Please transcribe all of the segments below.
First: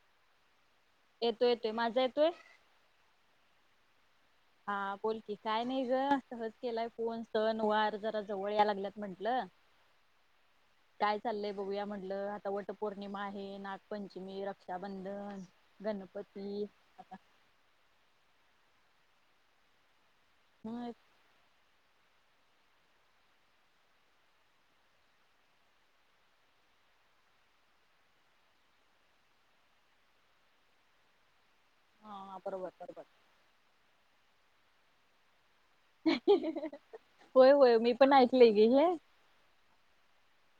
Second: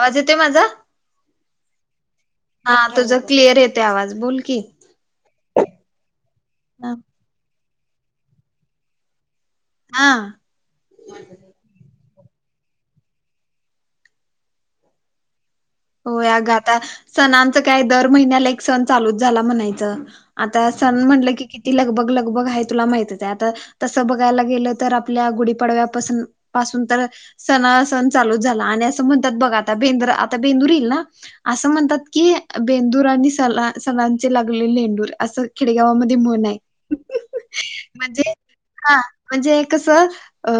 आवाज येतय माझा येतोय येतोय माझा येतोय हा तुझ क्लिअर येतय आवाज बोल की. हा बोल की, काय नाय ग सहज केलाय फोन सण वार जरा जवळ याय लागल्यात म्हंटलं. हा [inaudible] काय चालय बघूया म्हटलं आता वट पौर्णिमा, आहे नागपंचमी, रक्षाबंधन हो अग गणपती आता सणांचं काय दर महिन्याला एक सण चालूच झाला म्हणायचं. आता ह सण म्हटलं की कि ती लग बग लग बग हाय तुला माहतीच हाय आता तसं बघायला गेलं तर आपल्या गुढीपाडव्यापासून पासून तर सणा सण चालू झाला आणि असं म्हणतात बघ आता बेंद्र आप आता बेंदूर येईल ना, असं म्हणतात की हा बरोबर बरोबर बेंदूर आणि सला सणांचे लागले लेंडूर असं खेडेगावामध्ये म्हण हाय होय होय मी पण म्हणजे ऐकले गे हे हा म्हणजे कसं अ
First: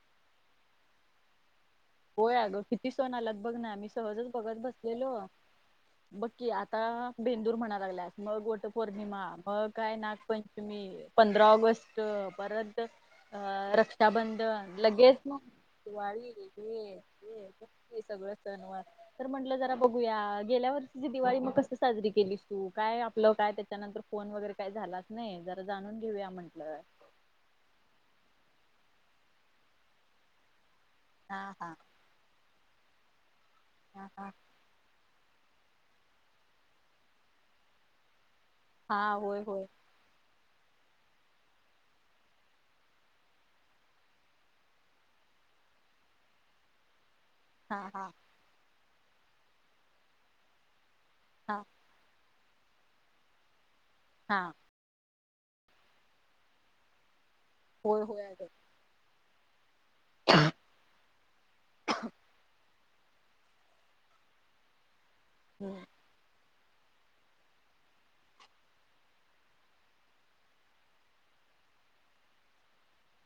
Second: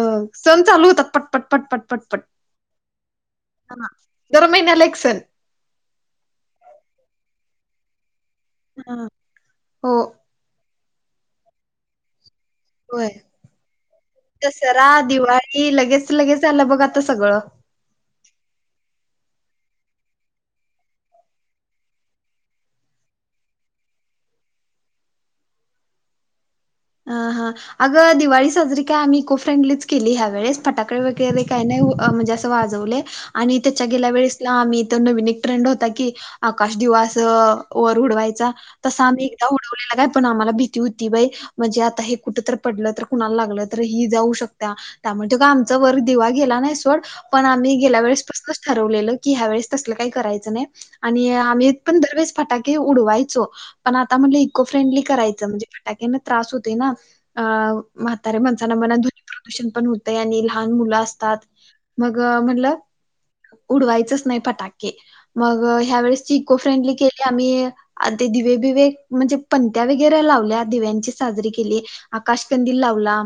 सण चालू होतात पटपट पटपट पटपट. [unintelligible] अग किती सण आल्यात बघ ना हा. मी सहजच दर बघत महिन्याला एक बसलेलो. सण बघ की आता बेंदूर म्हणा लागल्यात मग वट हा. पौर्णिमा, मग हो काय नाग पंचमी, पंधरा ऑगस्ट परत होय. अ रक्षाबंधन दसरा, लगेच म लगेच दिवाळी लगेच आलं बघ आता सगळं. बघ की सगळं सण वार तर म्हंटलं जरा बघूया गेल्या वर्षीची दिवाळी म कस साजरी केलीस तू काय आपलं काय त्या त्यानंतर फोन वगैरे काय झालाच नाय जरा जाणून घेऊया म्हंटलं. अ हा अगं दिवाळी साजरी काय आम्ही इको फ्रेंडलीच केली ह्या वेळेस फटाकळे हा वगैरे काय हा नाय अ म्हणजे असं वाजवले आणि त्याच्या हा गेल्या हा वेळेस ला आम्ही त नवीन एक ट्रेंड होता की आकाश दिवा अस वर उडवायचा हा तसा आम्ही होय एकदा होय उडवलेला काय पण आम्हाला भीती होती बाय म्हणजे आता हे कुठ तर पडलं तर कुणाला लागलं तर ही जाऊ शकता त्यामुळ त काय आमचा वर दिवा गेला नाय सोड पण आम्ही हा गेल्या हा वेळेसपसनच ठरवलेलं की ह्यावेेळेस तसलं काय करायचं नाय, आणि हा आम्ही पण दरवेळेस फटाके उडवायचो पण आता म्हणल हा इको फ्रेंडली करायचं म्हणजे फटाके न त्रास होतय ना अ होय होय म्हातारे अगं माणसाना म्हणा प्रदूषण पण होतंय आणि लहान मुलं असतात मग म्हणल उडवायचच नाय फटाके मग हम्म ह्या वेळेसची इको फ्रेंडली केली आम्ही आणि ते दिवे बिवे म्हणजे पणंत्या वगैरे लावल्या दिव्यांची साजरी केली. आकाशकंदील लावला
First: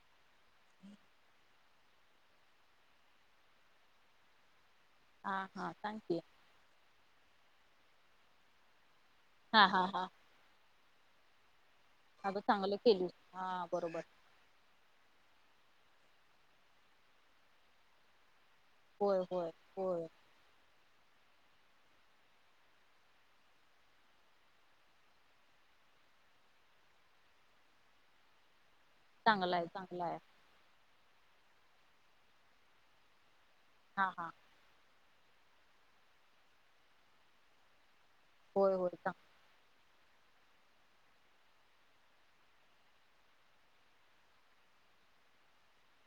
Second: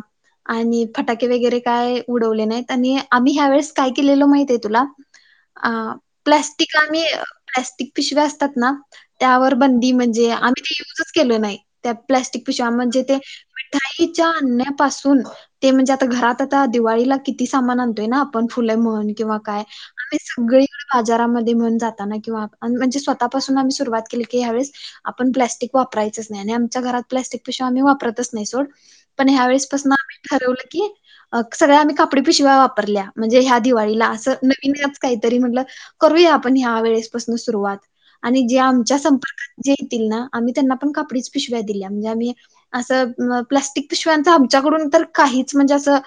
आणि फटाके वगैरे काय उडवले नाहीत. आणि आम्ही ह्या वेळेस काय केलेल माहित ये तुला हा अ हा सांग की प्लॅस् स्टिक आम्ही प्लास्टिक पिशव्या असतात ना त्यावर हा हा बंदी हा म्हणजे आम्ही ते युजच केलो नाय त्यात अगं प्लास्टिक पिशव्या चांगलं म्हणजे केलीस हा बरोबर मिठाई त्या आणण्यापासून ते म्हणजे आता घरात आता दिवाळीला किती सामान आणतोय ना आप आपण फुले म्हण होय किंवा होय काय होय आम्ही स गळी बाजारामध्ये म्हण जाताना किंवा अनं म्हणजे स्वतःपासून आम्ही सुरुवात केली की हयावेळेस आपण प्लाॅस्टिक वापरायच नाय आणि आमच्या घरात प्लास्टिक पिशव्या आम्ही वापरतच नाय सोड पण हया चांगला आहे वेळेसपासन चांगला आम्ही आहे ठरवलं की अ सगळ्या आम्ही कापडी पिशव्या वापरल्या म्हणजे ह्या दिवाळीला हा हा असं [unintelligible] काय तरी म्हटलं करूया आपण हया वेळेपासना सुरवात आणि जे होय होय आमच्या चांग संपर्कात जे येतील ना आम्ही त्यांना पण कापडीच पिशव्या दिल्या. यानी असं प्लास्टिक पिशव्यांचं आमच्याकडून तर काहीच म्हणजे असं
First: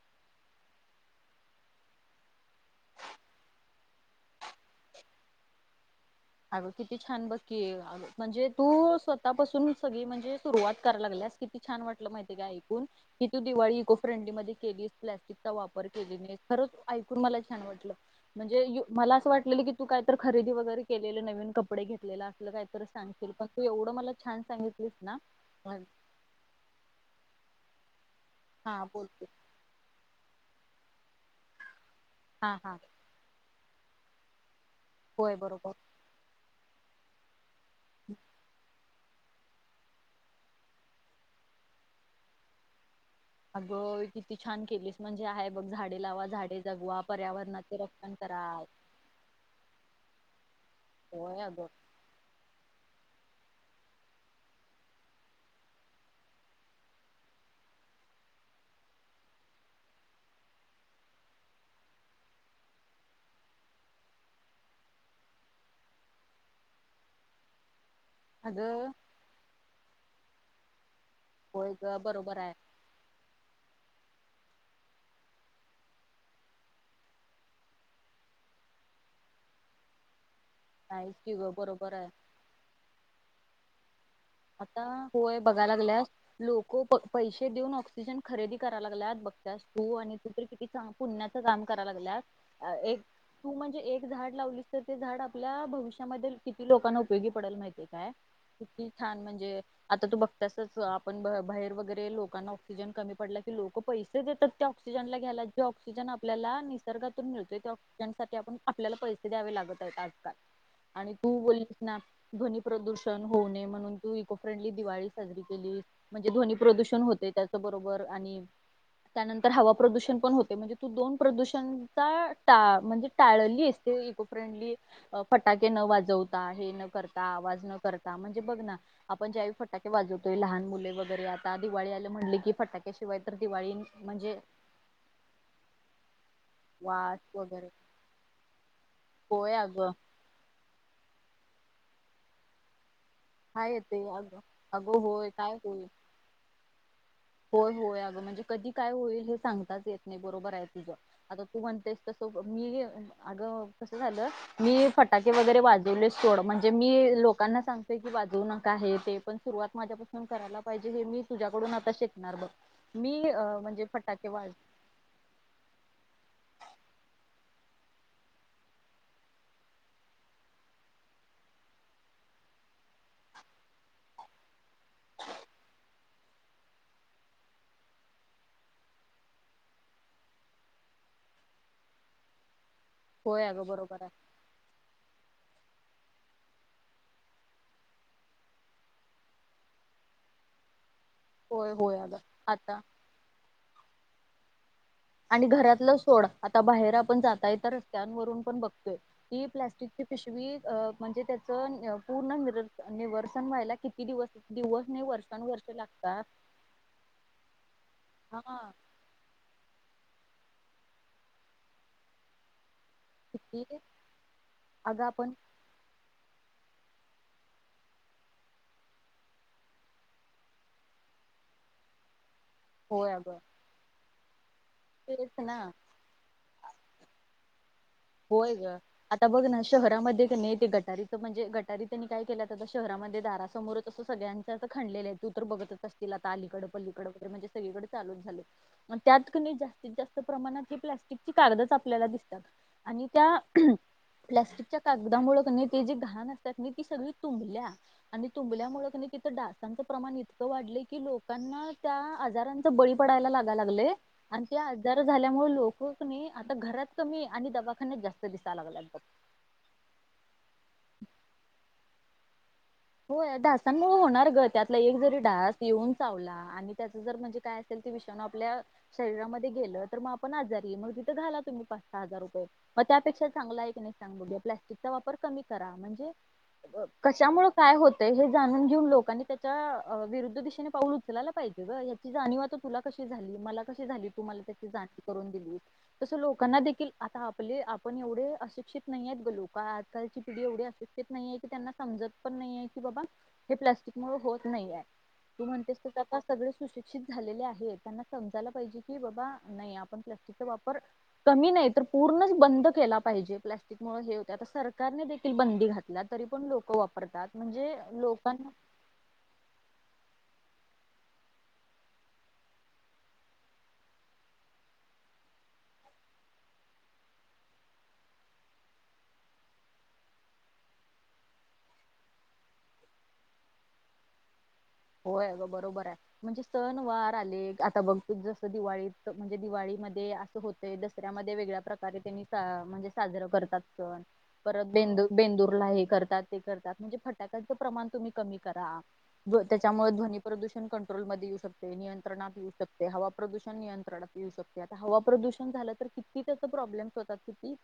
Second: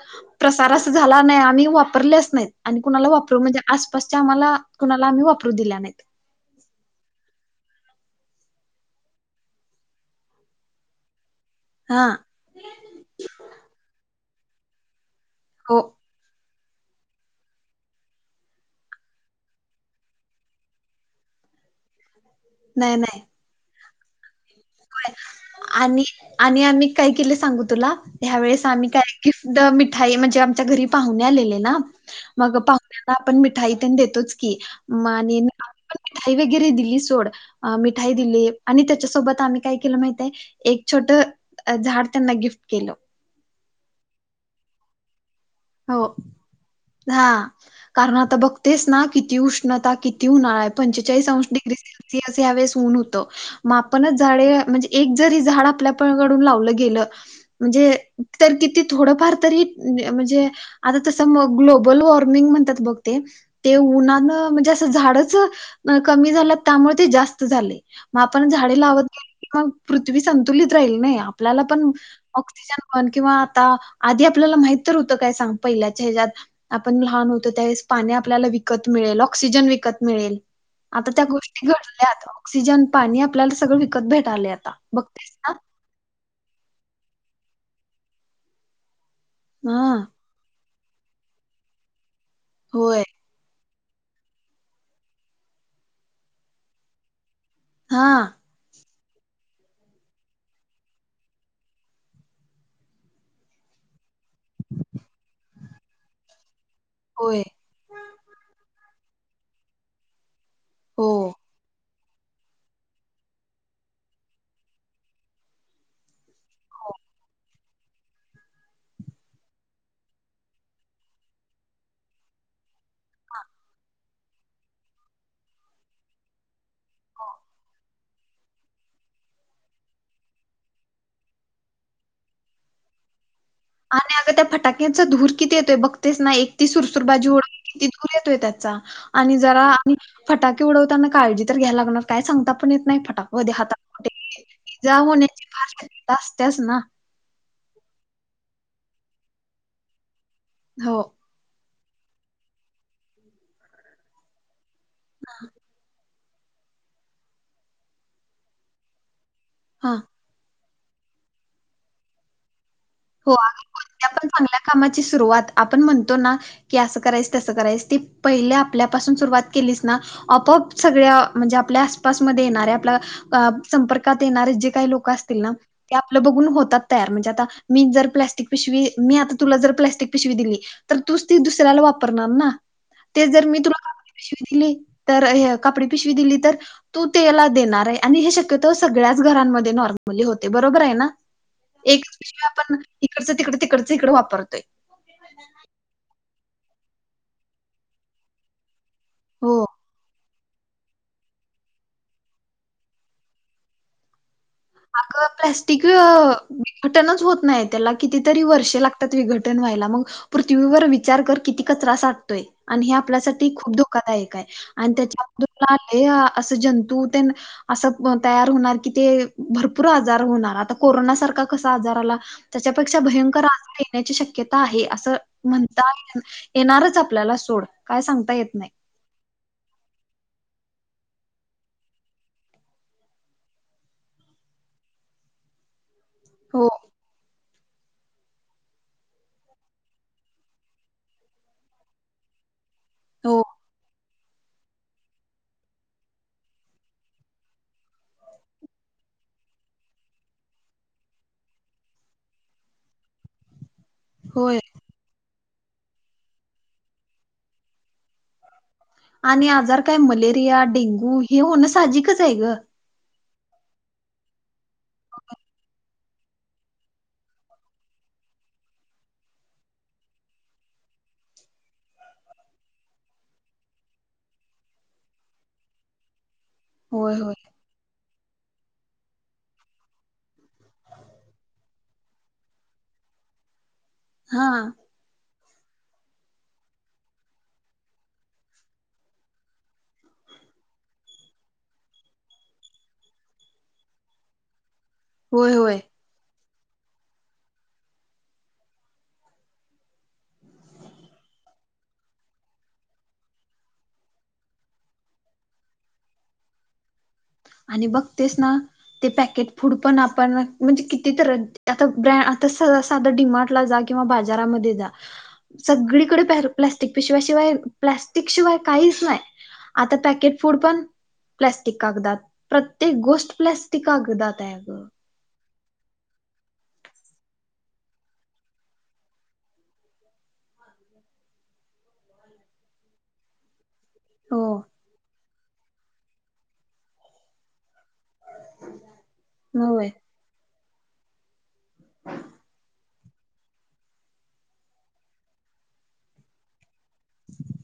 प्रसार असा झाला नाही आम्ही वापरल्याच नाहीत आणि कुणाला वापरू म्हणजे आसपासच्या आम्हाला कुणाला आम्ही वापरू दिल्या नाहीत. अगं किती छान बघकी आ म्हणजे तू स्वतःपासून सगळी म्हणजे सुरुवात करा लागल्यास किती छान हा वाटलं माहितीय का ऐकून की तू दिवाळी इको फ्रेंडली मध्ये केलीस, प्लास्टिकचा हो वापर केली नाईस खरंच ऐकून मला छान वाटलं, म्हणजे यु, मला असं वाटलेलं की तू काय तर खरेदी वगेरे केलेलं नवीन कपडे घेतलेला, असलं काहीतर नाही सांगशील पण तू एवढं मला छान सांगितल की आनी, आनी आम्ही काय केलं सांगू तुला, ह्या वेळेस हा आम्ही काय बोलते गिफ्ट द मिठाई म्हणजे आमच्या घरी पाहुणे आलेले ना, हा मग हा पाहुण्यां आपण मिठाई तेन देतोच की, म होय आनि-न बरोबर मिठाई वगरे दिली सोड अं, मिठाई दिली आणि त्याच्यासोबत आम्ही काय केलं माहिताय, एक छोटं झाड त्यांना गिफ्ट केलं. अगं! किती छान केलीस. म्हणजे हाय बघं झाडे हो लावा, झाडे जगवा हा पर्यावरणाचे रक्षण कारण करा. त्यु आय, पंचेचाळीस होय अंश अगं डिग्री सेल्सियस या वेळेस ऊन होतं. मग आपणच झाडे, म्हणजे एक जरी झाड आपल्या पळ कडून लावलं गेलं म्हणजे, तर किती थोडंफार तरी, म्हणजे आता तसं मग, ग्लोबल वॉर्मिंग म्हणतात बघं ते ते उन्हानं म्हणजे असं, झाडचं कमी झाल्यात त्यामुळे ते जास्त झालंय. मग आपण झाडे अगं लावत नाही, मग पृथ्वी संतुलित राहील नई आपल्याला होय पण ग बरोबर आहे ऑक्सिजन पण किंवा आता, आधी आपल्याला माहीत तर होतं काय सांग पहिल्याच्या ह्याच्यात आपण लहान होतो त्यावेळेस पाणी आपल्याला विकत मिळेल, ऑक्सिजन विकत मिळेल. आता नाहीच त्या की ग गोष्टी बरोबर आहे घडल्यात, ऑक्सिजन पाणी आपल्याला सगळं विकत भेट आता वय बघाय लागल्यात. लोक प-पैसे देऊन ऑक्सिजन खरेदी करायला लागल्यात बघत्यास हा तू आणि तर किती, चांग पुण्याचं काम कराय लागल्यात, एक होय तू म्हणजे एक झाड लावलीस तर ते झाड आपल्या, भविष्यामध्ये किती लोकांना उपयोगी पडेल माहित ते काय, हा किती छान म्हणजे आता तू बघत्यासच अ, आपण बाहेर वगरे लोकांना ऑक्सिजन कमी पडला की लोकं पैसे देतात. त्या ऑक्सिजनला घ्यायला, जो ऑक्सिजन आपल्याला निस्स निसर्गातून होय. मिळतोय तो ऑक्सीजन साठी आपण आपल्याला पैसे द्यावे लागत आहेत आजकाल. हो, आणि तू बोललीस ना, ध्वनी प्रदूषण होऊ नये म्हणून तू इको फ्रेंडली दिवाळी साजरी केलीस, म्हणजे ध्वनी हो, प्रदूषण होतंय त्याच बरोबर आणि त्यानंतर हवा प्रदूषण पण होतंय, म्हणजे तू दोन प्रदूषण चा टा म्हणजे टाळलीस, ते इको फ्रेंडली फटाके न वाजवता हे न करता, हो. आवाज न करता, म्हणजे बघ ना आपण ज्यावेळी फटाके वाजवतोय लहान मुले वगैरे आता, दिवाळी आली म्हणले की फटाके त्या शिवाय तर दिवाळी आणि अगं म्हणजे त्या फटाक्यांचा धूर किती येतोय बघतेस ना, एक ती सुरसुर वास बाजी वूडू वगैरे किती धूर येतोय त्यांचा, आनि होय जरा अगं आनि फटाके उडवताना काळजी तर घ्याय लागणार काय सांगता पण येत नाही फटाक व ध्ये काय हाता येते [unintelligible] अगं इजा अगं होय होण्याची काय होईल फाशक्ता असत्याच ना. होय होय, अगं म्हणजे कधी काय होईल हे सांगताच येत नाही, बरोबर आहे तुझं. हो. आता तू म्हणतेस तसं, मी घे, अगं कसं झालं मी फटाके वगरे वाजवलेच सोड, म्हणजे मी लोकांना सांगतेय की, वाजवू नका हे ते पण सुरुवात हां. माझ्यापासुन करायला पाहिजे. हे मी तुझ्याकडून आता शिकणार बघं. हो, आणि कोणत्या पण चांगल्या कामाची सुरुवात आपण म्हणतो ना की, अस करायच, तस करायच. ती पहिल्या आपल्यापासून सुरुवात केलीच ना आपोआप सगळ्या, म्हणजे आपल्या आसपासमध्ये येणाऱ्या आपल्या संपर्कात येणारे जे काही लोक असतील ना, ते आपलं बघून होतात तयार म्हणजे आता मी जर प्लॅस्टिक पिशवी, मी आता तुला जर प्लॅस्टिक पिशवी दिली तर तूच ती दुसऱ्याला वापरणार ना. ते होय जर मी अगं तुला बरोबर कापडी आहे पिशवी दिली. तर हे, कापडी पिशवी दिली तर? तू तेला, देणारेय. आणि हे शक्यतो सगळ्याच घरांमध्ये नॉर्मली होतय. बरोबर आहे ना. होय होय एकच अगं पिशवी आता आपण इकडच तिकडे तिकडच इकडे वापरतोय. आणि घरातल सोड, आता बाहेर आपण जाता येता रस्त्यांवरून पण बघतोय. ती हो. प्लास्टिकची पिशवी म्हणजे त्याच पूर्ण निवर्सन व्हायला किती दिवस दिवस नाही अग वर्षानुवर्ष प्लॅस्टिक लागतात विघटनच होत नाही. त्याला कितीतरी हा वर्षे लागत विघटन व्हायला. मग पृथ्वीवर विचार कर किती कचरा साटतोय. आणि हे आपल्यासाठी किती खूप धोकादायक आहे. आणि अगं त्याच्या आपण ला ते हा, अस जंतू तेन अस तयार होणार कि ते भरपूर आजार होणार, आता कोरोनासारखा कसा आजार आला. त्याच्यापेक्षा होय अगं भयंकर आ येण्याची शक्यता आहे. अस तेच ना म्हणता, येणारच आपल्याला सोड. काय सांगता येत होय नाही. ग. आता बघ ना शहरामध्ये की नाही, ते गटारीच म्हणजे गटारी त्यांनी काय केल्यात आता शहरामध्ये दारासमोर अस सगळ्या खनलेल आहे. तू तर बघतच असतील, आता अलीकड हो, पलीकड वगैरे म्हणजे सगळीकडे चालूच झाले. आणि त्यात की नाही, जास्तीत जास्त प्रमाणात ही प्लॅस्टिकची कागदच आपल्याला दिसतात. आणि त्या हो, प्लास्टिकच्या कागदामुळे की नाही, ते जे घाण असतात नी ती सगळी तुंबल्या. आणि तुंबल्यामुळ की नाही, तिथ डासांच प्रमाण इतक वाढल की लोकांना त्या आजारा बळी पडायला लागाय लागलय. आणि होय. ते आजार झाल्यामुळे लोक क नाही, आता घरात कमी आणि दवा खान्यात जास्त दिसाय लागलायत बघ. आणि आजार काय मलेरिया, डेंगू हे होण साहजिकच आहे ग. हो या डासांमुळे होणार ग. त्यातला एक जरी डास येऊन चावला आणि, त्याच जर म्हणजे काय असेल ते विषाणू आपल्या शरीरामध्ये गेल तर मग आपण आजारी. मग तिथ घाला तुम्ही पाच सहा हजार रुपये. मग त्यापेक्षा चांगला आहे की नाही सांग बघू. प्लास्टिकचा वापर कमी करा. म्हणजे होय होय कशामुळे काय होतय, हे जाणून घेऊन लोकांनी त्याच्या विरुद्ध दिशेने पाऊल उचलायला पाहिजे ग. याची जाणीव आता तुला कशी झाली. मला कशी झाली. तू मला हा त्याची जाणीव करून दिली. तसं लोकांना देखील आता आपले आपण एवढे अशिक्षित नाही आहेत ग लोक आजकालची पिढी एवढी अशिक्षित नाही आहे. त्यांना समजत पण नाही की बाबा, हे प्लास्टिक मुळ होत नाहीय. तू होय होय म्हणतेस सगळे सुशिक्षित झालेले आहे. त्यांना समजायला पाहिजे की बाबा नाही आपण प्लास्टिकचा वापर कमी नाही तर पूर्णच बंद केला पाहिजे‌. प्लास्टिक मुळे हे होते. आता सरकारने देखील बंदी घातल्या, तरी पण लोक वापरतात. म्हणजे आणि बघतेस लोकांना ना ते पॅकेट फूड पण आपण म्हणजे किती तर आता ब्रँ आता साधा डि मार्ट ला जा किंवा बाजारामध्ये जा. सगळीकडे प प्लाॅस्टिक पिशव्याशिवाय प्लाॅस्टिक शिवाय काहीच नाही. आता पॅकेट फूड पण, प्लस्टिक कागदात. प्रत्येक गोष्ट, प्लॅस्टिक कागदाताय आगं. होय, आगं. बरोबराय. म्हणजे सण वार आले. आता बघ. जसं, दिवाळीत. म्हणजे, दिवाळीमध्ये होते. दसऱ्यामध्ये वेगळ्या प्रकारे त्यांनी म्हणजे सा साजरं करतात सण. हो परत बेंदू - बेंदूरला हे करतात, ते करतात. म्हणजे फटाक्यांचं प्रमाण तुम्ही कमी करा. होय त्याच्यामुळं ध्वनी प्रदूषण कंट्रोलमध्ये येऊ शकतय. नियंत्रात येऊ शकतय. हवा प्रदूषण नियंत्रणात येऊ शकतय. आता हवा प्रदूषण झालं तर, किती? त्याच प्रॉब्लेम्स होतात. किती?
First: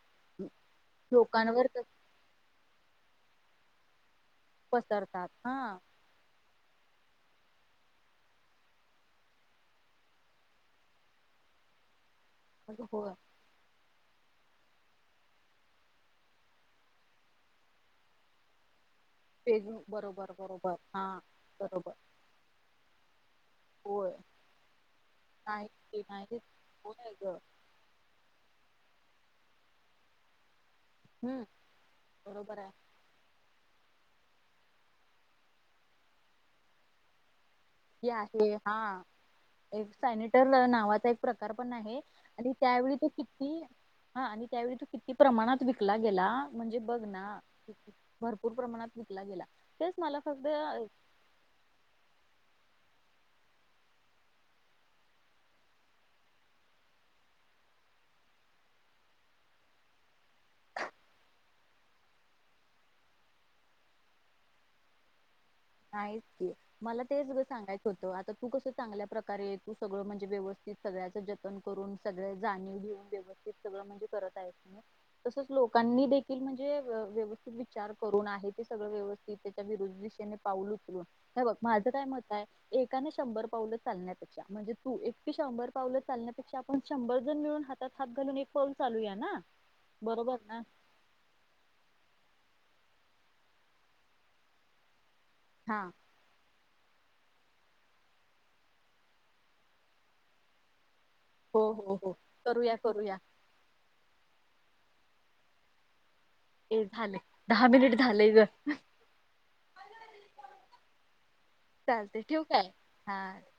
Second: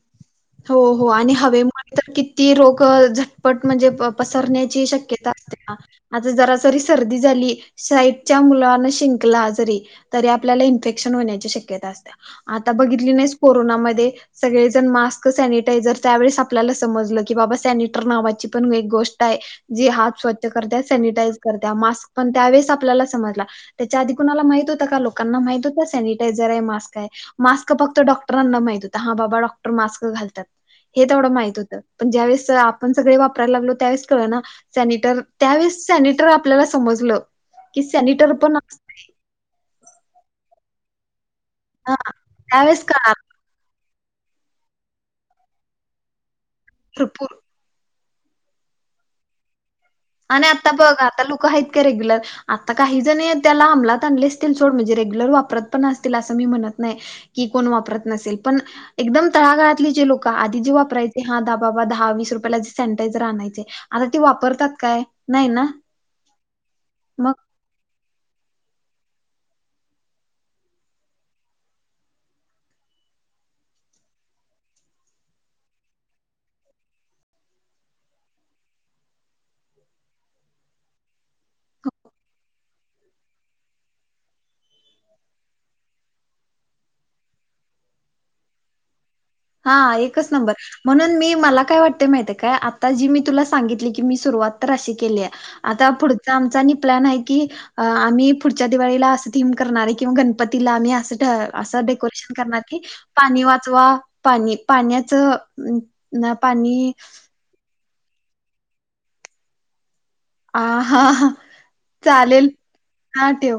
हो, हो. आणि लोकांवर ते हवेमुळे तर की ती रोगं झटपट म्हणजे, पसरण्याची पसरतात शक्यता असते हा ना. आता जराजरी सर्दी झाली. साईटच्या मुलान, शिंकला जरी तरी आपल्याला इन्फेक्शन होण्याची शक्यता असत्या. आता हो बघितली नाहीस, कोरोनामध्ये. सगळेजण मास्क सॅनिटायझर. त्यावेळेस आपल्याला समजलं की बाबा, सॅनिटर नावाची पण एक गोष्ट य. पेज जे हात बरोबर स्वच्छ बरोबर करत्या. हा सॅनिटाईज करत्या. बरोबर मास्क पण त्यावेळेस आपल्याला समजला. त्याच्या होय आधी कुणाला? माहित होतं का? लोकांना माहित होत नाही नाही सॅनिटायझरय? मास्कय? होय ग मास्क क फक्त डॉक्टराना माहित होत. हा बाबा, डॉक्टर मास्क घालत्यात. हे तेवढं हम्म माहित होतं. पण ज्यावेेळेस बरोबर आहे आपण सगळे वापरायला लागलो. त्यावेळेस कळना, सॅनिटर. त्यावेळेस सॅनिटर आपल्याला समजलं. कि, हे सॅनिटर आहे पण अस हा एक सॅनेटर नावाचा एक प्रकार पण हा आहे. आणि त्यावेळेस त्यावेळी तो कळालं कित ती, हा आणि त्यावेळी तू किती? प्रमाणात विकला गेला. म्हणजे बघ भरपूर ना. किती भरपूर प्रमाणात विकला गेला. तेच मला आणि आता फक्त बघ. आता लोक हाईत का? रेग्युलर. आता काही जणय, त्याला अंमलात आणले असतील. सोड. म्हणजे रेग्युलर वापरत पण असतील. असं मी म्हणत नाही. कि, कोण वापरत नसेल. पण एकदम तळागळातली जे लोकं. आधी जे वापरायचे. हा दहा, बाबा दहा - वीस रुपयाला जे सॅनिटायझर आणायचे. आता ती वापरतात काय? नाही ना? नाहीच की. मला तेच मग गं, सांगायच आता तू कस, चांगल्या प्रकारे, तू सगळं म्हणजे व्यवस्थित. सगळ्याच जतन करून. सगळं जाणीव घेऊन व्यवस्थित स्थित, सगळं. म्हणजे करत आहेस न. तसच लोकांनी देखील. म्हणजे, व्यवस्थित विचार करून. आहे ते सगळं व्यवस्थित आता विरोधी दिशेने पाऊल उचलून. हे बघ, माझं काय मताय एकाने शंभर पावलं चालण्यापेक्षा, म्हणजे तू. एकटीने शंभर पावलं चालण्यापेक्षा, आपण शंभर जन मिळून हात तात हात घालून, एक पाऊल चालू या ना. हा. एकच बरोबर नंबर. ना म्हणून मी, मला काय वाटते माहितेय काय? आता जी मी तुला सांगितली की, मी सुरुवात तर अशी केल्याय. हा आता पुढ आमचा नि प्लॅनाय की, अ आम्ही पुढच्या दिवाळीला असं थीम करणारय कि, गणपतीला आम्ही असं हो असं हो हो डेकोरेशन करणार करूया की, करूया पाणी वाचवा, पाणी पाण्याचं ना पाणी ये झालं. दहा मिनिट झालेय गं. आ हा हा चालतय. ठीव चालेल काय? हा ठेव.